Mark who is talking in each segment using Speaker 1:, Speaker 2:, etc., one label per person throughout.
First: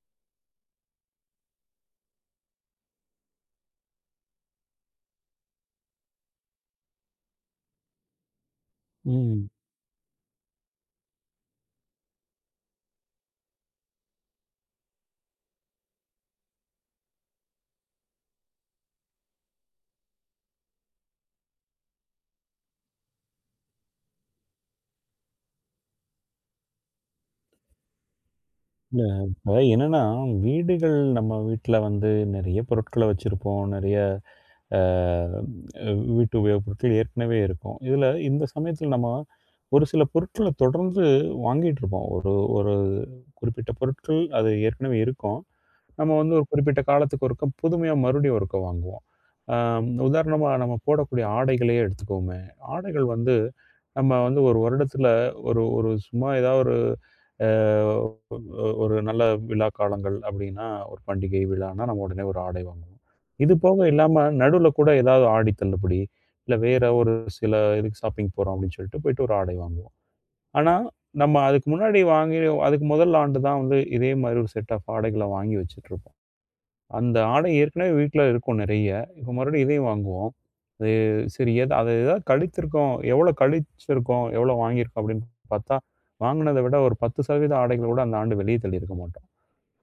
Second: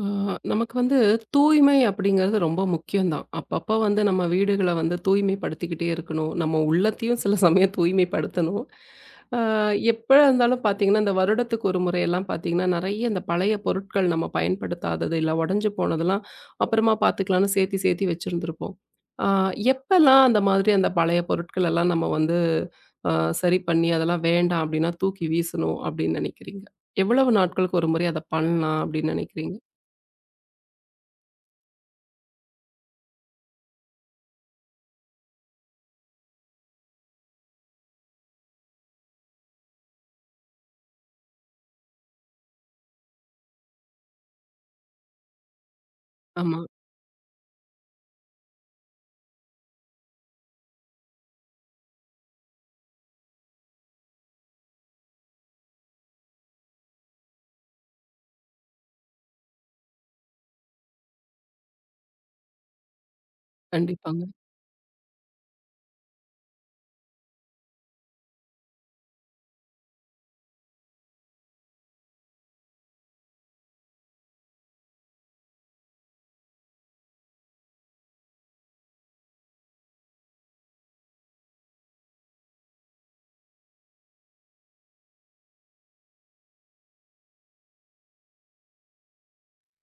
Speaker 1: ஆ, நமக்கு வந்து தூய்மை அப்படிங்கிறது ரொம்ப முக்கியம்தான். அப்பப்போ வந்து நம்ம வீடுகள வந்து தூய்மைப்படுத்திக்கிட்டே இருக்கணும். நம்ம உள்ளத்தையும் சில சமயம் தூய்மைப்படுத்தணும். ஆ,
Speaker 2: ம்.
Speaker 1: எப்ப இருந்தாலும் பார்த்தீங்கன்னா, இந்த வருடத்துக்கு ஒரு முறையெல்லாம் பார்த்தீங்கன்னா, நெறைய இந்த பழைய பொருட்கள் நம்ம பயன்படுத்தாதது, இல்ல உடைஞ்சு போனதெல்லாம் அப்புறமா பார்த்துக்கலாம்னு சேர்த்தி சேர்த்தி வச்சிருந்திருப்போம். ஆ, எப்பலாம் அந்த மாதிரி அந்த பழைய பொருட்கள் எல்லாம் நம்ம வந்து ஆ, சரி பண்ணி அதெல்லாம் வேண்டாம் அப்படின்னா தூக்கி வீசணும் அப்படின்னு நினைக்கிறீங்க? எவ்வளவு நாட்களுக்கு ஒரு முறை அத பண்ணலாம்
Speaker 2: இல்ல,
Speaker 1: அப்படின்னு
Speaker 2: இப்ப
Speaker 1: நினைக்கிறீங்க?
Speaker 2: என்னன்னா, வீடுகள் நம்ம வீட்ல வந்து நெறைய பொருட்கள வச்சிருப்போம். நெறைய அ வீட்டு உபயோகப் பொருட்கள் ஏற்கனவே இருக்கும். இதுல இந்த சமயத்துல நம்ம ஒரு சில பொருட்கள தொடர்ந்து வாங்கிட்டுருப்போம். ஒரு ஒரு குறிப்பிட்ட பொருட்கள் அது ஏற்கனவே இருக்கும். நம்ம வந்து ஒரு
Speaker 1: ஆமா.
Speaker 2: குறிப்பிட்ட காலத்துக்கு ஒருக்கா புதுமையா மறுபடியும் ஒருக்கா வாங்குவோம். அ உதாரணமா நம்ம போடக்கூடிய ஆடைகளையே எடுத்துக்குவோமே. ஆடைகள் வந்து நம்ம வந்து ஒரு வருடத்துல ஒரு ஒரு சும்மா ஏதாவது ஒரு அ ஒரு நல்ல விழா காலங்கள் அப்படின்னா, ஒரு பண்டிகை விழான்னா நம்ம உடனே ஒரு ஆடை வாங்குவோம். இது போக
Speaker 1: கண்டிப்பாங்க.
Speaker 2: இல்லாம நடுவில் கூட ஏதாவது ஆடி தள்ளுபடி, இல்ல வேற ஒரு சில இதுக்கு ஷாப்பிங் போறோம் அப்படின்னு சொல்லிட்டு போயிட்டு ஒரு ஆடை வாங்குவோம். ஆனா, நம்ம அதுக்கு முன்னாடி வாங்கி அதுக்கு முதல் ஆண்டு தான் வந்து இதே மாதிரி ஒரு செட் ஆஃப் ஆடைகள வாங்கி வச்சுட்டுருப்போம். அந்த ஆடை ஏற்கனவே வீட்ல இருக்கும் நெறைய. இப்போ மறுபடியும் இதையும் வாங்குவோம். அது சரி, எது அத ஏதாவது கழித்திருக்கோம், எவ்வளோ கழிச்சிருக்கோம், எவ்வளோ வாங்கியிருக்கோம் அப்படின்னு பார்த்தா, வாங்குனத விட ஒரு 10% ஆடைகள கூட அந்த ஆண்டு வெளியே தள்ளியிருக்க மாட்டோம்.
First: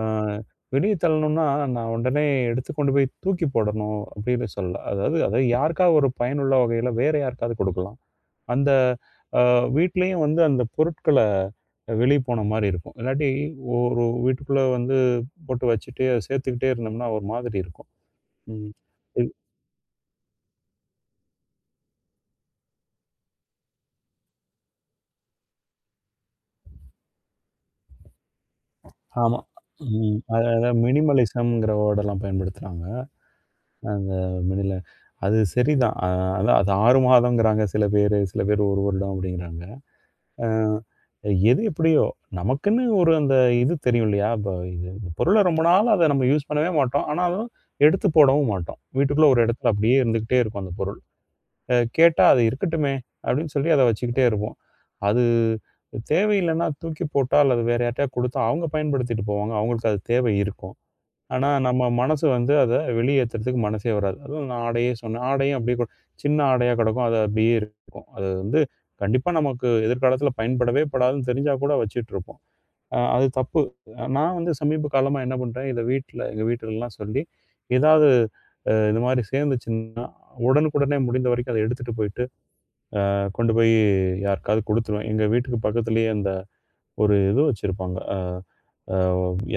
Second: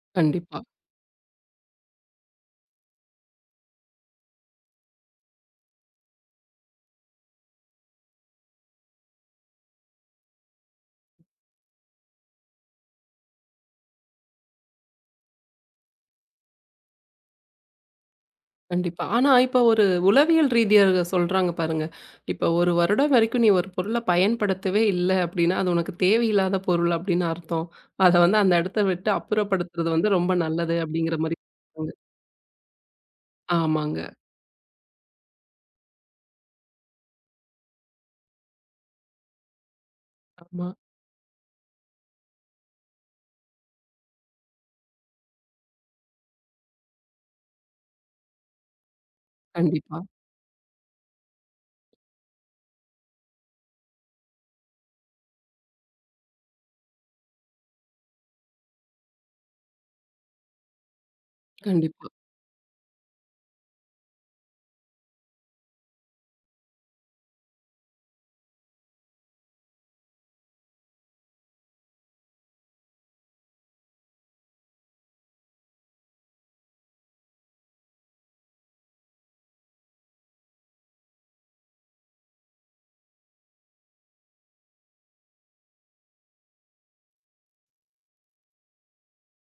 Speaker 2: ஆ
Speaker 1: கண்டிப்பா,
Speaker 2: வெளிய தள்ளணும்னா, நான் உடனே எடுத்து கொண்டு போய் தூக்கி போடணும் அப்படின்னு சொல்லல. அதாவது அதாவது யாருக்காவது ஒரு பயனுள்ள வகையில வேற யாருக்காவது கொடுக்கலாம். அந்த அ வீட்லயும் வந்து அந்த பொருட்கள வெளிய போன மாரி இருக்கும். இல்லாட்டி ஒரு வீட்டுக்குள்ள வந்து போட்டு வச்சுட்டு, அத சேர்த்துக்கிட்டே இருந்தோம்னா ஒரு மாதிரி இருக்கும். ம்.
Speaker 1: கண்டிப்பா. ஆனா,
Speaker 2: இல்
Speaker 1: இப்ப ஒரு உளவியல் ரீதியா சொல்றாங்க பாருங்க. இப்ப 1 வருடம் வரைக்கும் நீ ஒரு பொருள பயன்படுத்தவே இல்ல அப்படின்னா, அது உனக்கு தேவையில்லாத பொருள் அப்படின்னு அர்த்தம். அத வந்து அந்த இடத்த விட்டு
Speaker 2: ஆமா.
Speaker 1: அப்புறப்படுத்துறது வந்து
Speaker 2: ம்.
Speaker 1: ரொம்ப
Speaker 2: அத
Speaker 1: நல்லது
Speaker 2: அதான்
Speaker 1: அப்படிங்கிற மாரி
Speaker 2: மினிமலிசம்ங்கிற
Speaker 1: சொல்றாங்க.
Speaker 2: வேர்டெல்லாம் பயன்படுத்துறாங்க.
Speaker 1: ஆமாங்க.
Speaker 2: அந்த மினில அது சரிதான். அதான் அது 6 மாதம்ங்கிறாங்க சில பேரு, சில பேர் 1 வருடம் அப்படிங்கிறாங்க.
Speaker 1: ஆமா.
Speaker 2: எது எப்படியோ, நமக்குன்னு ஒரு அந்த இது தெரியும் இல்லையா? இப்ப இது இந்த பொருள ரொம்ப நாளா அத நம்ம யூஸ் பண்ணவே மாட்டோம். ஆனாலும் எடுத்து போடவும் மாட்டோம். வீட்டுக்குள்ள ஒரு இடத்துல அப்படியே
Speaker 1: கண்டிப்பா,
Speaker 2: இருந்துகிட்டே இருக்கும் அந்த பொருள். கேட்டா அது இருக்கட்டுமே அப்படின்னு சொல்லி அத வச்சுக்கிட்டே இருப்போம். அது தேவையில்லைன்னா தூக்கி போட்டா அல்லது வேற யார்ட்டயா குடுத்தா அவங்க பயன்படுத்திட்டு போவாங்க. அவங்களுக்கு அது தேவை இருக்கும். ஆனா, நம்ம
Speaker 1: கண்டிப்பா.
Speaker 2: மனசு வந்து அத வெளியேத்துறதுக்கு மனசே வராது. அதுவும் நான் ஆடையே சொன்னேன். ஆடையும் அப்படியே சின்ன ஆடையா கிடக்கும். அது அப்படியே இருக்கும். அது வந்து கண்டிப்பா நமக்கு எதிர்காலத்தில பயன்படவே படாதுன்னு தெரிஞ்சா கூட வச்சுட்டுருப்போம். அது தப்பு. நான் வந்து சமீப காலமா என்ன பண்றேன், இத வீட்ல எங்க வீட்டுலலாம் சொல்லி, ஏதாவது இந்த மாரி சேர்ந்துச்சுன்னா, உடனுக்குடனே முடிந்த வரைக்கும் அத எடுத்துட்டு போயிட்டு, கொண்டு போய் யாருக்காவது குடுத்துருவேன். எங்க வீட்டுக்கு பக்கத்திலேயே அந்த ஒரு இது வச்சிருப்பாங்க. அ அ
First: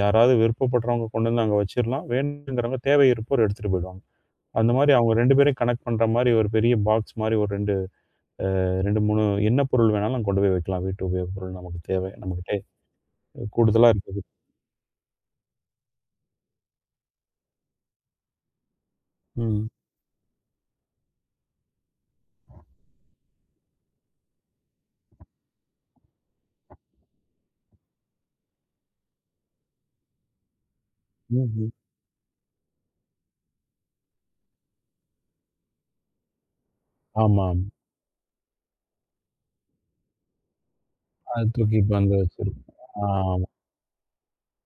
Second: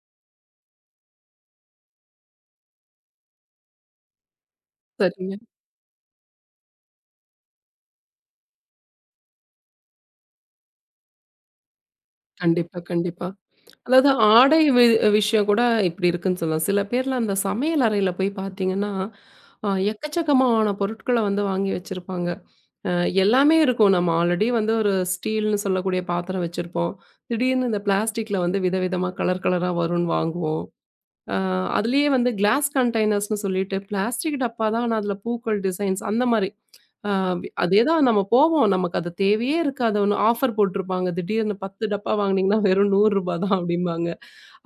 Speaker 2: யாராவது விருப்பப்படுறவங்க கொண்டு வந்து அங்க வச்சிரலாம். வேணுங்கிறவங்க தேவை இருப்போர் எடுத்துட்டு போயிடுவாங்க. அந்த மாரி அவங்க 2
Speaker 1: சரிங்க.
Speaker 2: பேரையும் கனெக்ட் பண்ற மாரி ஒரு பெரிய பாக்ஸ் மாரி ஒரு 2, 2, 3 என்ன பொருள் வேணாலும் கொண்டு போய் வைக்கலாம். வீட்டு உபயோகப் பொருள் நமக்கு தேவை. நம்மகிட்ட
Speaker 1: கண்டிப்பா, கண்டிப்பா.
Speaker 2: கூடுதலா
Speaker 1: அதாவது
Speaker 2: இருக்குது.
Speaker 1: ஆடை விஷயம் கூட இப்படி இருக்குன்னு சொல்லலாம். சில பேர்லாம் அந்த சமையல் அறையில போய் பார்த்தீங்கன்னா,
Speaker 2: ம்.
Speaker 1: எக்கச்சக்கமான பொருட்கள வந்து வாங்கி வச்சிருப்பாங்க. அ எல்லாமே இருக்கும். நம்ம ஆல்ரெடி வந்து ஒரு ஸ்டீல்ன்னு சொல்லக்கூடிய பாத்திரம் வச்சிருப்போம். திடீர்னு இந்த பிளாஸ்டிக்ல வந்து விதவிதமா கலர் கலரா வரும்ன்னு வாங்குவோம். அ
Speaker 2: ம்ஹ்ம்.
Speaker 1: அதுலயே வந்து கிளாஸ் கண்டெய்னர்ஸ்ன்னு சொல்லிட்டு பிளாஸ்டிக் டப்பா தான், ஆனா அதுல பூக்கள் டிசைன்ஸ் அந்த மாரி. அ
Speaker 2: ஆமா, ஆமா.
Speaker 1: அதேதான் நம்ம போவோம். நமக்கு அது தேவையே இருக்காது. ஒண்ணு ஆஃபர் போட்டிருப்பாங்க.
Speaker 2: அது
Speaker 1: திடீர்னு
Speaker 2: தூக்கி
Speaker 1: 10
Speaker 2: இப்ப
Speaker 1: டப்பா
Speaker 2: வந்து
Speaker 1: வாங்குனீங்கன்னா
Speaker 2: வச்சிருக்கோம்.
Speaker 1: வெறும் ரூ. 100
Speaker 2: ஆமா.
Speaker 1: தான் அப்படிம்பாங்க.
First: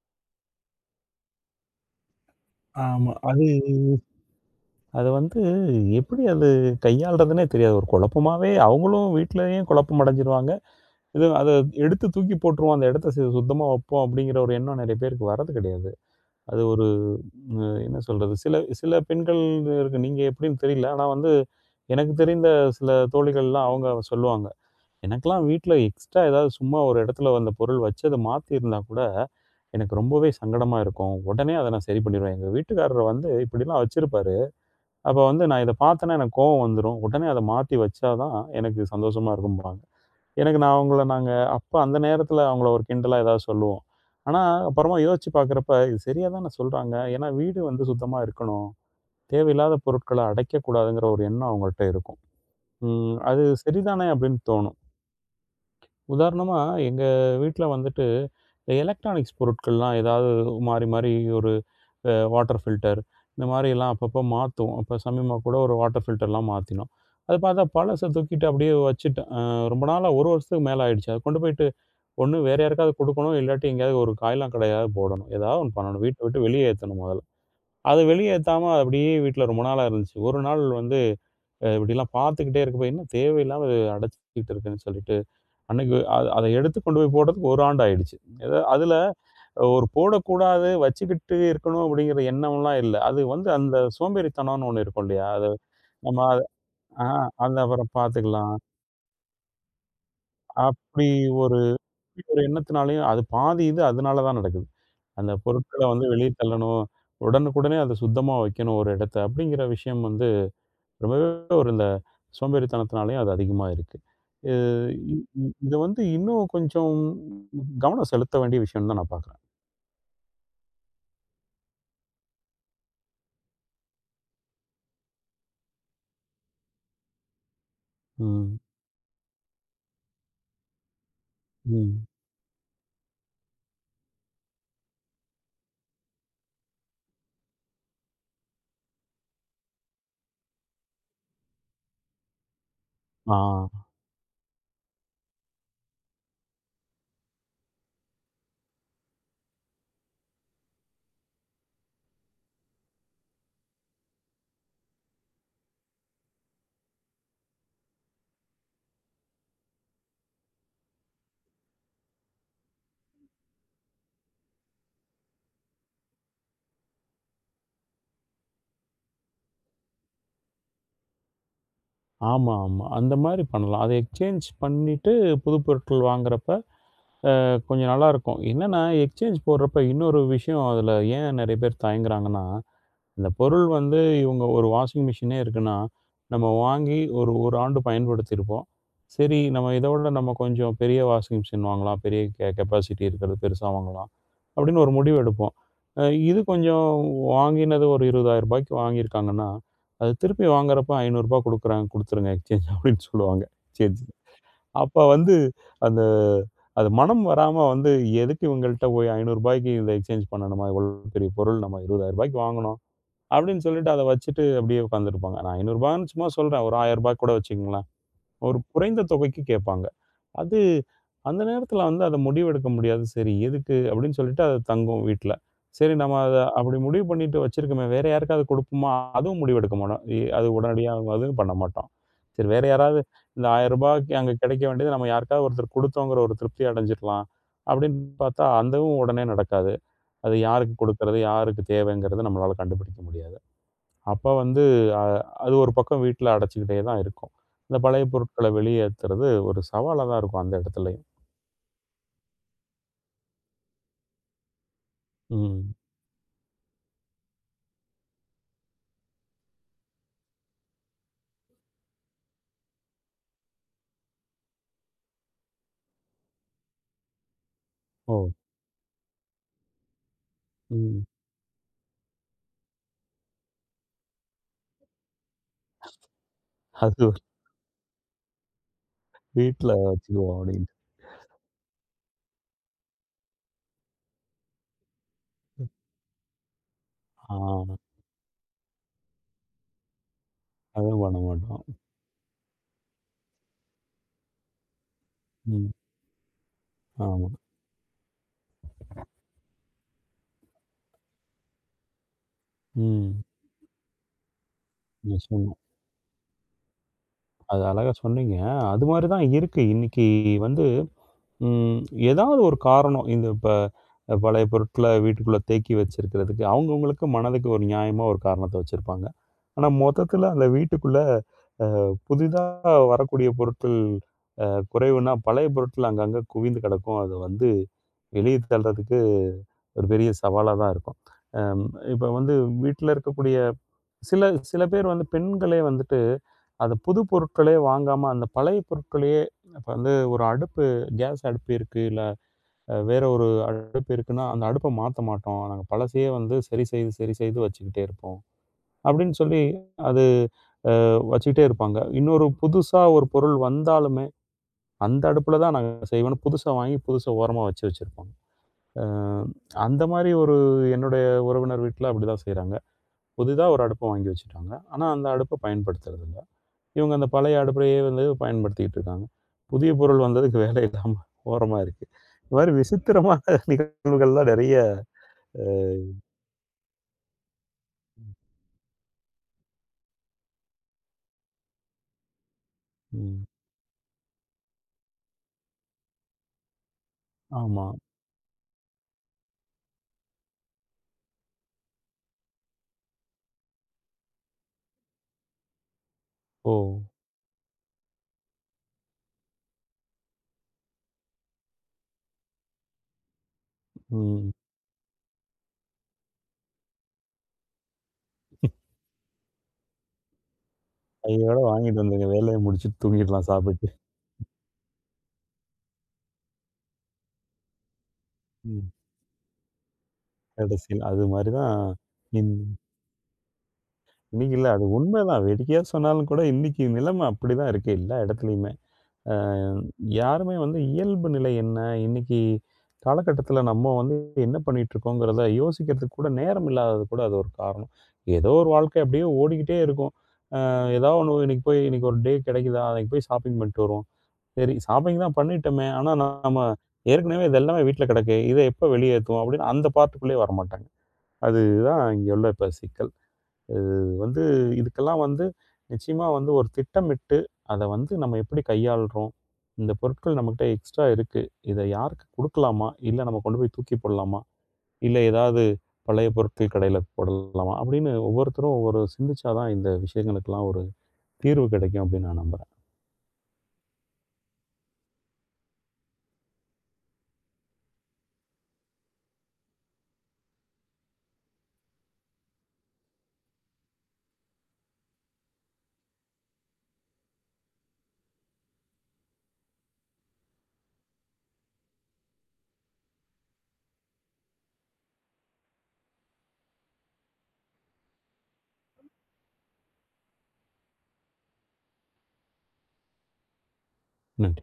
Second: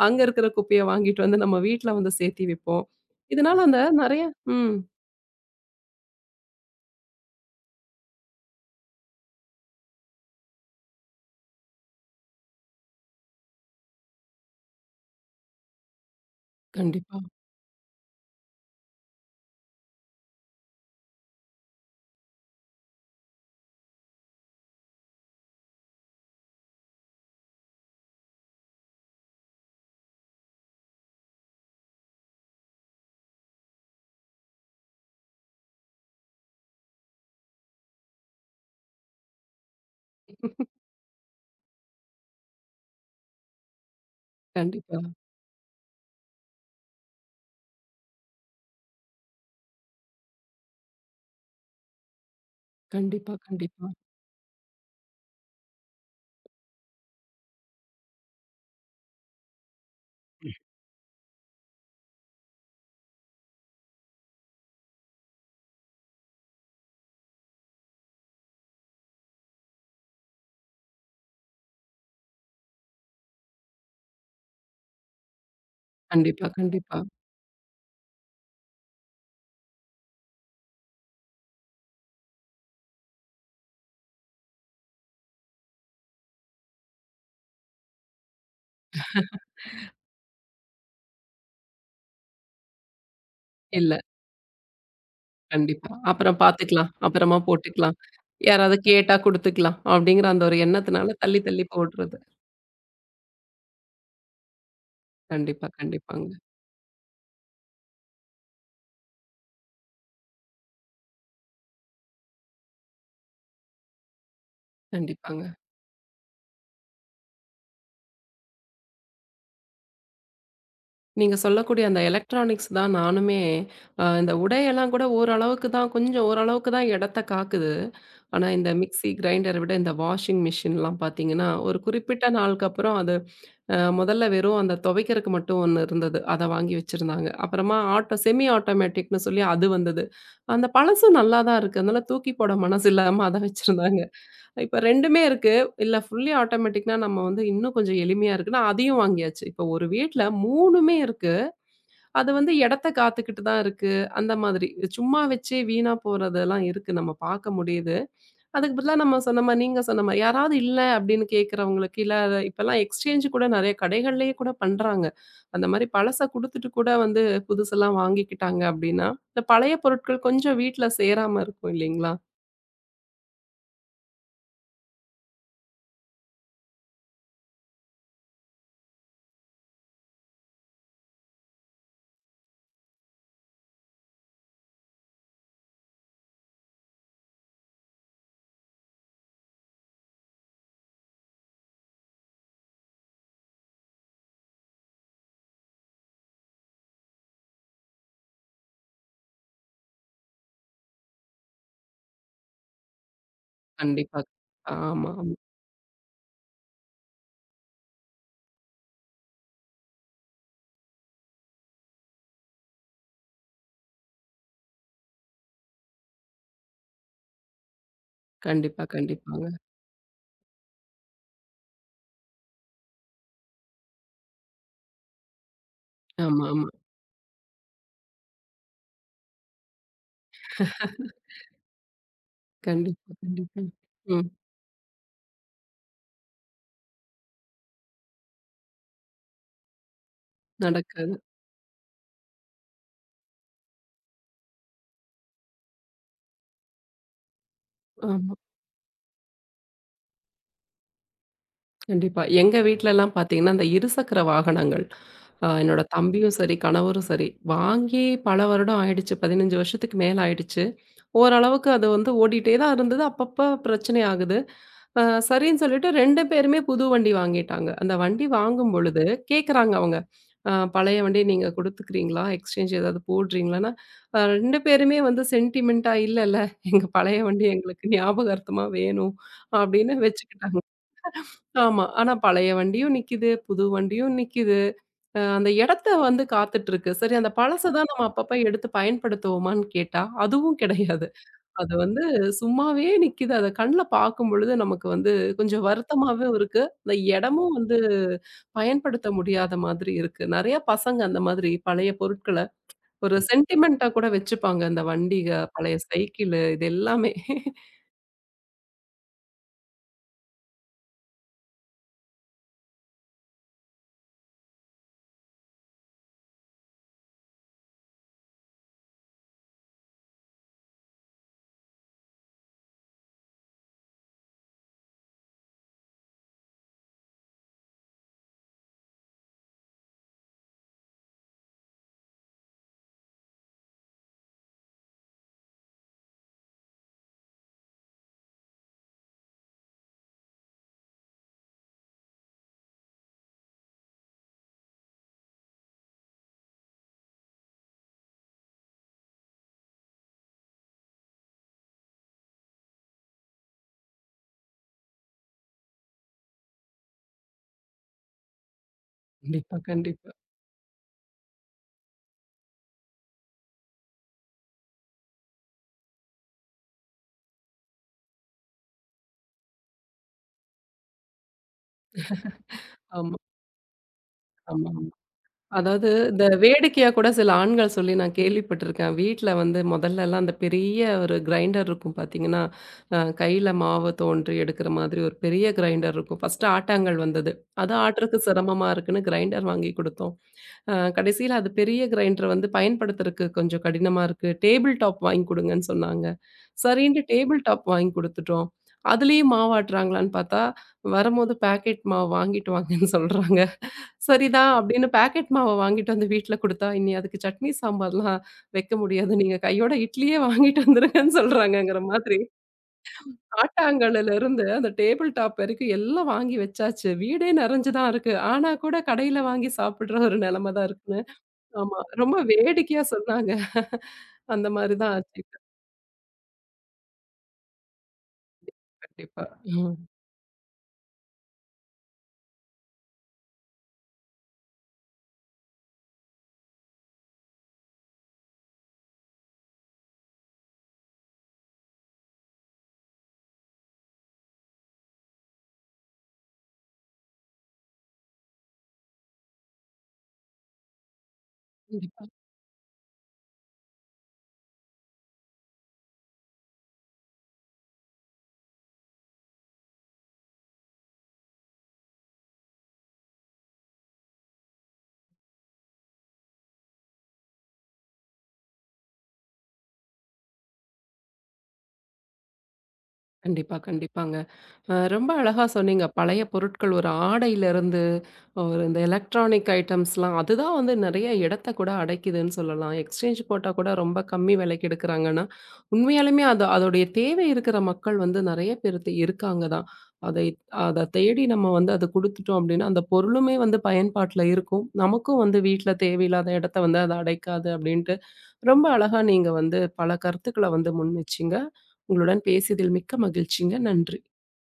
Speaker 1: அங்க இருக்கிற குப்பைய வாங்கிட்டு வந்து நம்ம வீட்ல வந்து சேர்த்தி வைப்போம்.
Speaker 2: ஆமா. அது
Speaker 1: இதனால அந்த நெறைய ம்.
Speaker 2: அத வந்து எப்படி அது கையாள்றதுன்னே தெரியாது. ஒரு குழப்பமாவே அவங்களும் வீட்லயும் குழப்பம் அடைஞ்சிருவாங்க. இது அத எடுத்து தூக்கி போட்டுருவோம். அந்த இடத்த சுத்தமா வைப்போம் அப்படிங்கிற ஒரு எண்ணம் நெறைய பேருக்கு வர்றது கிடையாது. அது ஒரு
Speaker 1: கண்டிப்பா,
Speaker 2: என்ன சொல்றது? சில சில பெண்கள் இருக்கு. நீங்க எப்படின்னு தெரியல. ஆனா வந்து எனக்கு தெரிந்த சில தோழிகள்லாம் அவங்க சொல்லுவாங்க. எனக்கெல்லாம் வீட்ல எக்ஸ்ட்ரா ஏதாவது சும்மா ஒரு இடத்துல அந்த பொருள் வச்சு அத மாத்தியிருந்தா கூட, எனக்கு ரொம்பவே சங்கடமா இருக்கும். உடனே அத நான் சரி பண்ணிருவேன். எங்க வீட்டுக்காரர் வந்து இப்படிலாம் வச்சிருப்பாரு. அப்ப வந்து நான் இத பார்த்தேன்னா எனக்கு கோவம் வந்துரும். உடனே அத மாத்தி வச்சா தான் எனக்கு சந்தோஷமா இருக்கும்பாங்க. எனக்கு நான் அவங்கள நாங்க அப்ப அந்த நேரத்துல அவங்கள ஒரு கிண்டலா ஏதாவது சொல்லுவோம். ஆனா, அப்புறமா
Speaker 1: கண்டிப்பா,
Speaker 2: யோசிச்சு பார்க்கிறப்ப, இது சரியா தான சொல்றாங்க. ஏன்னா, வீடு வந்து சுத்தமா இருக்கணும். தேவையில்லாத பொருட்கள அடைக்கக்கூடாதுங்கிற ஒரு எண்ணம் அவங்கள்ட்ட இருக்கும். ம்.
Speaker 1: கண்டிப்பா,
Speaker 2: அது
Speaker 1: கண்டிப்பா,
Speaker 2: சரிதானே அப்படின்னு தோணும். உதாரணமா எங்க வீட்ல வந்துட்டு இந்த எலக்ட்ரானிக்ஸ் பொருட்கள்லாம் ஏதாவது மாறி, மாறி ஒரு வாட்டர் ஃபில்டர் இந்த மாரியெல்லாம் அப்பப்போ மாத்துவோம். அப்ப சமீபமா கூட ஒரு வாட்டர் ஃபில்டர்லாம் மாத்தினோம். அது பார்த்தா பழச தூக்கிட்டு அப்படியே வச்சுட்டேன். ரொம்ப நாளா 1 வருஷத்துக்கு மேல ஆயிடுச்சு. அத கொண்டு போய் ஒண்ணு வேற யாருக்காவது குடுக்கணும். இல்லாட்டி எங்கேயாவது ஒரு காய்லாம் கடையாவது போடணும். ஏதாவது ஒண்ணு பண்ணணும். வீட்ட விட்டு
Speaker 1: கண்டிப்பா, கண்டிப்பா.
Speaker 2: வெளியேத்தணும் முதல்ல. அது வெளியேத்தாம அப்படியே வீட்ல ரொம்ப நாளா இருந்துச்சு. ஒரு நாள் வந்து இப்படிலாம் பார்த்துக்கிட்டே இருக்கப்ப, என்ன தேவையில்லாம இது அடைச்சுக்கிட்டு இருக்குன்னு சொல்லிட்டு, அன்னைக்கு அத அத எடுத்து கொண்டு போய் போடுறதுக்கு 1 ஆண்டு ஆயிடுச்சு. எதா அதுல ஒரு போடக்கூடாது, வச்சுக்கிட்டு இருக்கணும் அப்படிங்கிற எண்ணம்லாம் இல்ல. அது வந்து அந்த
Speaker 1: இல்ல.
Speaker 2: சோம்பேறித்தனம்னு ஒண்ணு இருக்கும் இல்லையா? அது
Speaker 1: கண்டிப்பா.
Speaker 2: நம்ம
Speaker 1: அப்புறம்
Speaker 2: அத
Speaker 1: பாத்துக்கலாம்.
Speaker 2: ஆ
Speaker 1: அப்புறமா
Speaker 2: அத அப்புறம்
Speaker 1: போட்டுக்கலாம்.
Speaker 2: பார்த்துக்கலாம்.
Speaker 1: யாராவது கேட்டா குடுத்துக்கலாம். அப்படிங்கிற அந்த ஒரு
Speaker 2: அப்படி
Speaker 1: எண்ணத்தினால தள்ளி
Speaker 2: ஒரு
Speaker 1: தள்ளி போடுறது.
Speaker 2: ஒரு எண்ணத்தினாலயும் அது பாதி இது அதனால தான் நடக்குது. அந்த
Speaker 1: கண்டிப்பா,
Speaker 2: பொருட்கள வந்து வெளிய
Speaker 1: கண்டிப்பாங்க.
Speaker 2: தள்ளணும். உடனுக்குடனே அத சுத்தமா வைக்கணும் ஒரு இடத்த. அப்படிங்கிற விஷயம் வந்து ரொம்பவே ஒரு இந்த சோம்பேறித்தனத்தினாலேயும் அது அதிகமா இருக்கு. இது இ
Speaker 1: கண்டிப்பாங்க.
Speaker 2: இ இது வந்து இன்னும் கொஞ்சம் கவனம் செலுத்த வேண்டிய விஷயம்னு தான் நான் பார்க்குறேன்.
Speaker 1: நீங்க சொல்லக்கூடிய அந்த எலக்ட்ரானிக்ஸ் தான் நானுமே. இந்த உடையெல்லாம் கூட ஓரளவுக்கு தான், கொஞ்சம் ஓரளவுக்கு தான் இடத்த காக்குது. ஆனா,
Speaker 2: ம்.
Speaker 1: இந்த மிக்ஸி, கிரைண்டர விட இந்த வாஷிங் மிஷின்லாம் பார்த்தீங்கன்னா, ஒரு
Speaker 2: ம்.
Speaker 1: குறிப்பிட்ட நாளுக்கு அப்புறம் அது முதல்ல வெறும் அந்த துவைக்கிறதுக்கு மட்டும் ஒண்ணு இருந்தது. அத வாங்கி வச்சிருந்தாங்க. அப்புறமா ஆட்டோ செமி ஆட்டோமேட்டிக்ன்னு சொல்லி அது வந்தது. அந்த பழசும் நல்லா தான் இருக்கு. அதனால தூக்கி போட மனசு இல்லாம அத
Speaker 2: ஆ.
Speaker 1: வச்சிருந்தாங்க. இப்ப 2மே இருக்கு. இல்ல ஃபுல்லி ஆட்டோமேட்டிக்னா நம்ம வந்து இன்னும் கொஞ்சம் எளிமையா இருக்குன்னா, அதையும் வாங்கியாச்சு. இப்ப ஒரு வீட்ல 3மே இருக்கு. அது வந்து இடத்த காத்துக்கிட்டு தான் இருக்கு. அந்த மாதிரி. சும்மா வச்சே வீணா போறதெல்லாம் இருக்கு. நம்ம பார்க்க முடியுது. அதுக்கு பதிலா நம்ம சொன்ன மாரி, நீங்க சொன்ன மாரி யாராவது இல்ல அப்படின்னு கேட்கிறவங்களுக்கு, இல்ல அத இப்பலாம் எக்ஸ்சேஞ்ச் கூட நெறைய கடைகள்லயே கூட பண்றாங்க. அந்த மாரி பழச குடுத்துட்டு கூட வந்து புதுசெல்லாம் வாங்கிக்கிட்டாங்க அப்படின்னா, இந்த பழைய பொருட்கள் கொஞ்சம் வீட்ல சேராம இருக்கும் இல்லைங்களா?
Speaker 2: ஆமா, ஆமா. அந்த மாரி பண்ணலாம். அத எக்ஸ்சேஞ்ச் பண்ணிட்டு புது பொருட்கள் வாங்குறப்ப கொஞ்சம் நல்லாருக்கும். என்னன்னா எக்ஸ்சேஞ்ச் போடுறப்ப இன்னொரு விஷயம் அதுல ஏன் நெறைய பேர் தயங்குறாங்கன்னா, அந்த பொருள் வந்து இவங்க ஒரு வாஷிங் மிஷினே இருக்குன்னா, நம்ம வாங்கி ஒரு 1 ஆண்டு பயன்படுத்தியிருப்போம். சரி, நம்ம இத விட நம்ம கொஞ்சம் பெரிய வாஷிங் மிஷின் வாங்கலாம். பெரிய கெப்பாசிட்டி இருக்கிறது பெருசா வாங்கலாம். அப்படின்னு ஒரு முடிவு எடுப்போம். அ இது கொஞ்சம் வாங்கினது ஒரு ரூ. 20,000க்கு வாங்கியிருக்காங்கன்னா, அது திருப்பி வாங்குறப்ப ரூ. 500 குடுக்குறாங்க, குடுத்துருங்க எக்ஸ்சேஞ்ச் அப்படின்னு சொல்லுவாங்க. சரி.
Speaker 1: கண்டிப்பா.
Speaker 2: அப்ப
Speaker 1: ஆமா,
Speaker 2: வந்து
Speaker 1: ஆமா.
Speaker 2: அந்த அது மனம் வராம வந்து, எதுக்கு இவங்கள்ட்ட போய் ரூ. 500க்கு இத எக்ஸ்சேஞ்ச் பண்ணணுமா? இவ்வளோ பெரிய பொருள் நம்ம ரூ. 20,000க்கு வாங்குனோம் அப்படின்னு சொல்லிட்டு அத வச்சுட்டு அப்படியே உட்காந்துருப்பாங்க. நான் ரூ. 500ன்னு சும்மா சொல்றேன். ஒரு ரூ. 1000 கூட வச்சுக்கங்களேன். ஒரு
Speaker 1: கண்டிப்பா,
Speaker 2: குறைந்த தொகைக்கு
Speaker 1: கண்டிப்பாங்க.
Speaker 2: கேட்பாங்க. அது அந்த நேரத்தில வந்து அத முடிவெடுக்க முடியாது. சரி எதுக்கு அப்படின்னு சொல்லிட்டு அது தங்கும் வீட்ல. சரி நம்ம அத
Speaker 1: ஆமா, ஆமா.
Speaker 2: அப்படி முடிவு பண்ணிட்டு வச்சிருக்கோமே, வேற யாருக்காவது கொடுப்போமா? அதுவும் முடிவெடுக்க மாட்டோம். அது உடனடியா அதுவும் பண்ண மாட்டோம். சரி வேற யாராவது
Speaker 1: கண்டிப்பா,
Speaker 2: இந்த
Speaker 1: கண்டிப்பா.
Speaker 2: ரூ. 1000க்கு
Speaker 1: ம்.
Speaker 2: அங்க கிடைக்க வேண்டியது நம்ம யாருக்காவது ஒருத்தருக்கு கொடுத்தோங்கிற ஒரு திருப்தி அடைஞ்சிரலாம். அப்படின்னு பார்த்தா, அதுவும் உடனே நடக்காது. அது யாருக்கு
Speaker 1: நடக்காது.
Speaker 2: கொடுக்கறது? யாருக்கு தேவைங்கிறது நம்மளால கண்டுபிடிக்க முடியாது. அப்ப வந்து அ அது ஒரு பக்கம் வீட்ல அடைச்சுக்கிட்டே தான் இருக்கும். இந்த பழைய
Speaker 1: ஆமா.
Speaker 2: பொருட்கள வெளியேத்துறது ஒரு சவாலா தான் இருக்கும் அந்த இடத்துலயும்.
Speaker 1: கண்டிப்பா. எங்க வீட்லலாம் பார்த்தீங்கன்னா, அந்த இருசக்கர வாகனங்கள்
Speaker 2: ம்.
Speaker 1: என்னோட தம்பியும் சரி, கணவரும் சரி, வாங்கி பல வருடம் ஆயிடுச்சு. 15 வருஷத்துக்கு மேல ஆயிடுச்சு. ஓரளவுக்கு அது வந்து ஓடிட்டே தான் இருந்தது. அப்பப்ப பிரச்சனை ஆகுது. அ சரின்னு சொல்லிட்டு 2 பேருமே புது வண்டி வாங்கிட்டாங்க. அந்த
Speaker 2: ஓ!
Speaker 1: வண்டி வாங்கும் பொழுது கேட்குறாங்க அவங்க. "பழைய
Speaker 2: ம்.
Speaker 1: வண்டிய நீங்க குடுத்துக்கிறீங்களா? எக்ஸ்சேஞ்ச் ஏதாவது போடுறீங்களான்னா?" 2 பேருமே வந்து சென்டிமென்ட்டா, "இல்ல, இல்ல, எங்க
Speaker 2: அது ஒரு
Speaker 1: பழைய வண்டி எங்களுக்கு ஞாபகார்த்தமா வேணும்"
Speaker 2: வீட்ல
Speaker 1: அப்படின்னு
Speaker 2: வச்சுக்குவோம்
Speaker 1: வச்சுக்கிட்டாங்க.
Speaker 2: அப்டின்ட்டு.
Speaker 1: ஆமா. ஆனா பழைய வண்டியும் நிக்குது, புது வண்டியும் நிக்குது. அந்த இடத்த வந்து காத்துட்ருக்கு. சரி அந்த
Speaker 2: ஆ
Speaker 1: பழச தான் நம்ம அப்பப்ப எடுத்து பயன்படுத்துவோமான்னு கேட்டா, அதுவும்
Speaker 2: அதுவும்
Speaker 1: கிடையாது.
Speaker 2: பண்ண மாட்டோம்.
Speaker 1: அது வந்து சும்மாவே நிக்குது. அத கண்ல பார்க்கும்பொழுது நமக்கு வந்து கொஞ்சம்
Speaker 2: ம்.
Speaker 1: வருத்தமாவும் இருக்கு. அந்த
Speaker 2: ஆமா.
Speaker 1: இடமும் வந்து பயன்படுத்த முடியாத மாதிரி இருக்கு. நெறைய பசங்க அந்த மாதிரி பழைய பொருட்கள ஒரு
Speaker 2: ம்.
Speaker 1: சென்டிமென்ட்டா கூட வச்சுப்பாங்க. அந்த வண்டிக,
Speaker 2: நிச்சயமா.
Speaker 1: பழைய சைக்கிளு, இது எல்லாமே.
Speaker 2: அது அழகா சொன்னீங்க. அது மாரி தான் இருக்கு. இன்னைக்கு வந்து ம். ஏதாவது ஒரு காரணம். இந்த இப்ப பழைய பொருட்கள வீட்டுக்குள்ள தேக்கி வச்சிருக்கிறதுக்கு, அவங்கவங்களுக்கு மனதுக்கு ஒரு நியாயமா ஒரு காரணத்த வச்சிருப்பாங்க. ஆனா, மொத்தத்தில அந்த வீட்டுக்குள்ள அ புதிதா வரக்கூடிய பொருட்கள் அ குறைவுனா, பழைய பொருட்கள் அங்கங்க குவிந்து கிடக்கும். அத வந்து வெளிய தள்றதுக்கு ஒரு பெரிய சவாலா தான் இருக்கும். அம் இப்ப வந்து வீட்ல இருக்கக்கூடிய சில சில பேர் வந்து பெண்களே வந்துட்டு, அந்த புது பொருட்களே வாங்காம, அந்த பழைய பொருட்களையே இப்ப வந்து ஒரு அடுப்பு கேஸ் அடுப்பு இருக்கு. வேற ஒரு அடுப்பு இருக்குன்னா, அந்த அடுப்ப மாத்த மாட்டோம். நாங்க பழசையே வந்து சரி செய்து, சரி செய்து வச்சுக்கிட்டே இருப்போம் அப்படின்னு சொல்லி அது அ வச்சுக்கிட்டே இருப்பாங்க. இன்னொரு புதுசா ஒரு பொருள் வந்தாலுமே, அந்த அடுப்புல தான் நாங்க செய்வோம்ன்னு புதுசா வாங்கி புதுசா ஓரமா வச்சு வச்சிருப்பாங்க. அ
Speaker 1: கண்டிப்பா,
Speaker 2: அந்த மாரி
Speaker 1: கண்டிப்பா.
Speaker 2: ஒரு என்னுடைய உறவினர் வீட்ல அப்படிதான் செய்றாங்க. புதிதா ஒரு அடுப்ப வாங்கி வச்சுட்டாங்க. ஆனா, அந்த அடுப்ப பயன்படுத்துறதில்ல. இவங்க அந்த பழைய அடுப்பையே வந்து பயன்படுத்திக்கிட்டு இருக்காங்க. புதிய பொருள் வந்ததுக்கு வேலை இல்லாம ஓரமா இருக்கு. இந்த மாரி
Speaker 1: ஆமா,
Speaker 2: விசித்திரமான நிகழ்வுகள்லாம் நெறைய
Speaker 1: ஆமா. ஆமா.
Speaker 2: அ,
Speaker 1: அதாவது, இந்த வேடிக்கையா கூட சில ஆண்கள் சொல்லி நான் கேள்விப்பட்டிருக்கேன். வீட்ல வந்து முதல்லலாம் அந்த பெரிய ஒரு கிரைண்டர் இருக்கும் பார்த்தீங்கன்னா,
Speaker 2: ம்.
Speaker 1: கையில மாவு தோன்றி எடுக்கிற மாதிரி ஒரு பெரிய கிரைண்டர் இருக்கும். ஃபர்ஸ்ட்டு ஆட்டாங்கல் வந்தது.
Speaker 2: ஆமா.
Speaker 1: அது ஆட்டுறக்கு சிரமமா இருக்குன்னு கிரைண்டர் வாங்கி குடுத்தோம். அ கடைசியில அது பெரிய கிரைண்டர் வந்து பயன்படுத்துறக்கு கொஞ்சம் கடினமா இருக்கு. டேபிள் டாப் வாங்கி குடுங்கன்னு சொன்னாங்க.
Speaker 2: ஓ!
Speaker 1: சரின்ட்டு டேபிள் டாப் வாங்கி குடுத்துட்டோம். அதுலயும் மாவாட்டுறாங்களான்னு பார்த்தா, வரும்போது பாக்கெட் மாவு வாங்கிட்டு வாங்கன்னு சொல்றாங்க.
Speaker 2: ம்.
Speaker 1: சரிதான் அப்படின்னு பாக்கெட் மாவ வாங்கிட்டு வந்து வீட்ல குடுத்தா, "இனி அதுக்கு சட்னி, சாம்பார்லாம் வைக்க முடியாது. நீங்க கையோட இட்லியே வாங்கிட்டு வந்துருங்கன்னு"
Speaker 2: கையோட வாங்கிட்டு
Speaker 1: சொல்றாங்கங்கிற
Speaker 2: வந்துருங்க.
Speaker 1: மாதிரி.
Speaker 2: வேலைய முடிச்சுட்டு தூங்கிடலாம் சாப்பிட்டு.
Speaker 1: ஆட்டாங்கல்லுல இருந்து அந்த டேபிள் டாப் வரைக்கும் எல்லாம் வாங்கி வச்சாச்சு. வீடே நெறஞ்சு தான் இருக்கு. ஆனா
Speaker 2: ம்.
Speaker 1: கூட கடையில வாங்கி சாப்பிடுற ஒரு நெலைமை தான்
Speaker 2: கடைசியில
Speaker 1: இருக்குன்னு.
Speaker 2: அது மாரி தான்.
Speaker 1: ஆமா. ரொம்ப
Speaker 2: இன்
Speaker 1: வேடிக்கையா சொன்னாங்க.
Speaker 2: இன்னைக்கு
Speaker 1: அந்த
Speaker 2: இல்ல. அது
Speaker 1: மாரி தான்
Speaker 2: உண்மைதான்.
Speaker 1: ஆச்சு.
Speaker 2: வேடிக்கையா சொன்னாலும் கூட இன்னைக்கு நிலைமை அப்படிதான் இருக்கு எல்லா இடத்துலயுமே. அ
Speaker 1: கண்டிப்பா. ம்.
Speaker 2: யாருமே வந்து இயல்பு நிலை என்ன? இன்னைக்கு காலகட்டத்தில நம்ம வந்து என்ன பண்ணிட்டுருக்கோங்கிறத யோசிக்கிறதுக்கு கூட நேரம் இல்லாதது கூட அது ஒரு காரணம். ஏதோ ஒரு வாழ்க்கை அப்படியே ஓடிக்கிட்டே இருக்கும். ஏதாவது ஒண்ணு இன்னைக்கு போய் இன்னைக்கு ஒரு டே கிடைக்குதா? அன்னைக்கு போய் ஷாப்பிங் பண்ணிட்டு வருவோம். சரி ஷாப்பிங் தான் பண்ணிட்டோமே! ஆனா நம்ம ஏற்கனவே இது எல்லாமே வீட்ல கிடக்கு. இத எப்ப வெளியேத்துவோம் அப்படின்னு அந்த பார்ட்டுக்குள்ளேயே வரமாட்டாங்க. அதுதான்
Speaker 1: கண்டிப்பா,
Speaker 2: இங்க உள்ள இப்ப சிக்கல். இது வந்து இதுக்கெல்லாம் வந்து நிச்சயமா வந்து ஒரு திட்டமிட்டு, அத வந்து நம்ம எப்படி கையாளுறோம்? இந்த பொருட்கள் நம்மகிட்ட எக்ஸ்ட்ரா இருக்கு. இத யாருக்கு குடுக்கலாமா? இல்ல நம்ம கொண்டு போய் தூக்கி போடலாமா? இல்ல ஏதாவது பழைய பொருட்கள் கடையில போடலாமா? அப்படின்னு ஒவ்வொருத்தரும் ஒவ்வொரு சிந்திச்சா தான் இந்த விஷயங்களுக்கெல்லாம் ஒரு தீர்வு கிடைக்கும் அப்படின்னு நான் நம்புறேன்.
Speaker 1: கண்டிப்பா, கண்டிப்பாங்க. ரொம்ப அழகா சொன்னீங்க. பழைய பொருட்கள் ஒரு ஆடையிலருந்து, ஒரு இந்த எலக்ட்ரானிக் ஐட்டம்ஸ்லாம் அதுதான் வந்து நெறைய இடத்த கூட அடைக்குதுன்னு சொல்லலாம். எக்ஸ்சேஞ்ச் போட்டா கூட ரொம்ப கம்மி விலைக்கு எடுக்குறாங்கன்னா, உண்மையாலுமே அது அதோடைய தேவை இருக்கிற மக்கள் வந்து நெறைய பேர் இருக்காங்க தான். அதை அத தேடி நம்ம வந்து அத குடுத்துட்டோம் அப்டின்னா, அந்த பொருளுமே வந்து பயன்பாட்ல இருக்கும். நமக்கும் வந்து வீட்ல தேவையில்லாத இடத்த வந்து அது அடைக்காது அப்டின்ட்டு, ரொம்ப அழகா நீங்க வந்து பல கருத்துக்கள வந்து முன்வச்சீங்க. உங்களுடன் பேசியதில் மிக்க மகிழ்ச்சிங்க. நன்றி.
Speaker 2: நன்றி.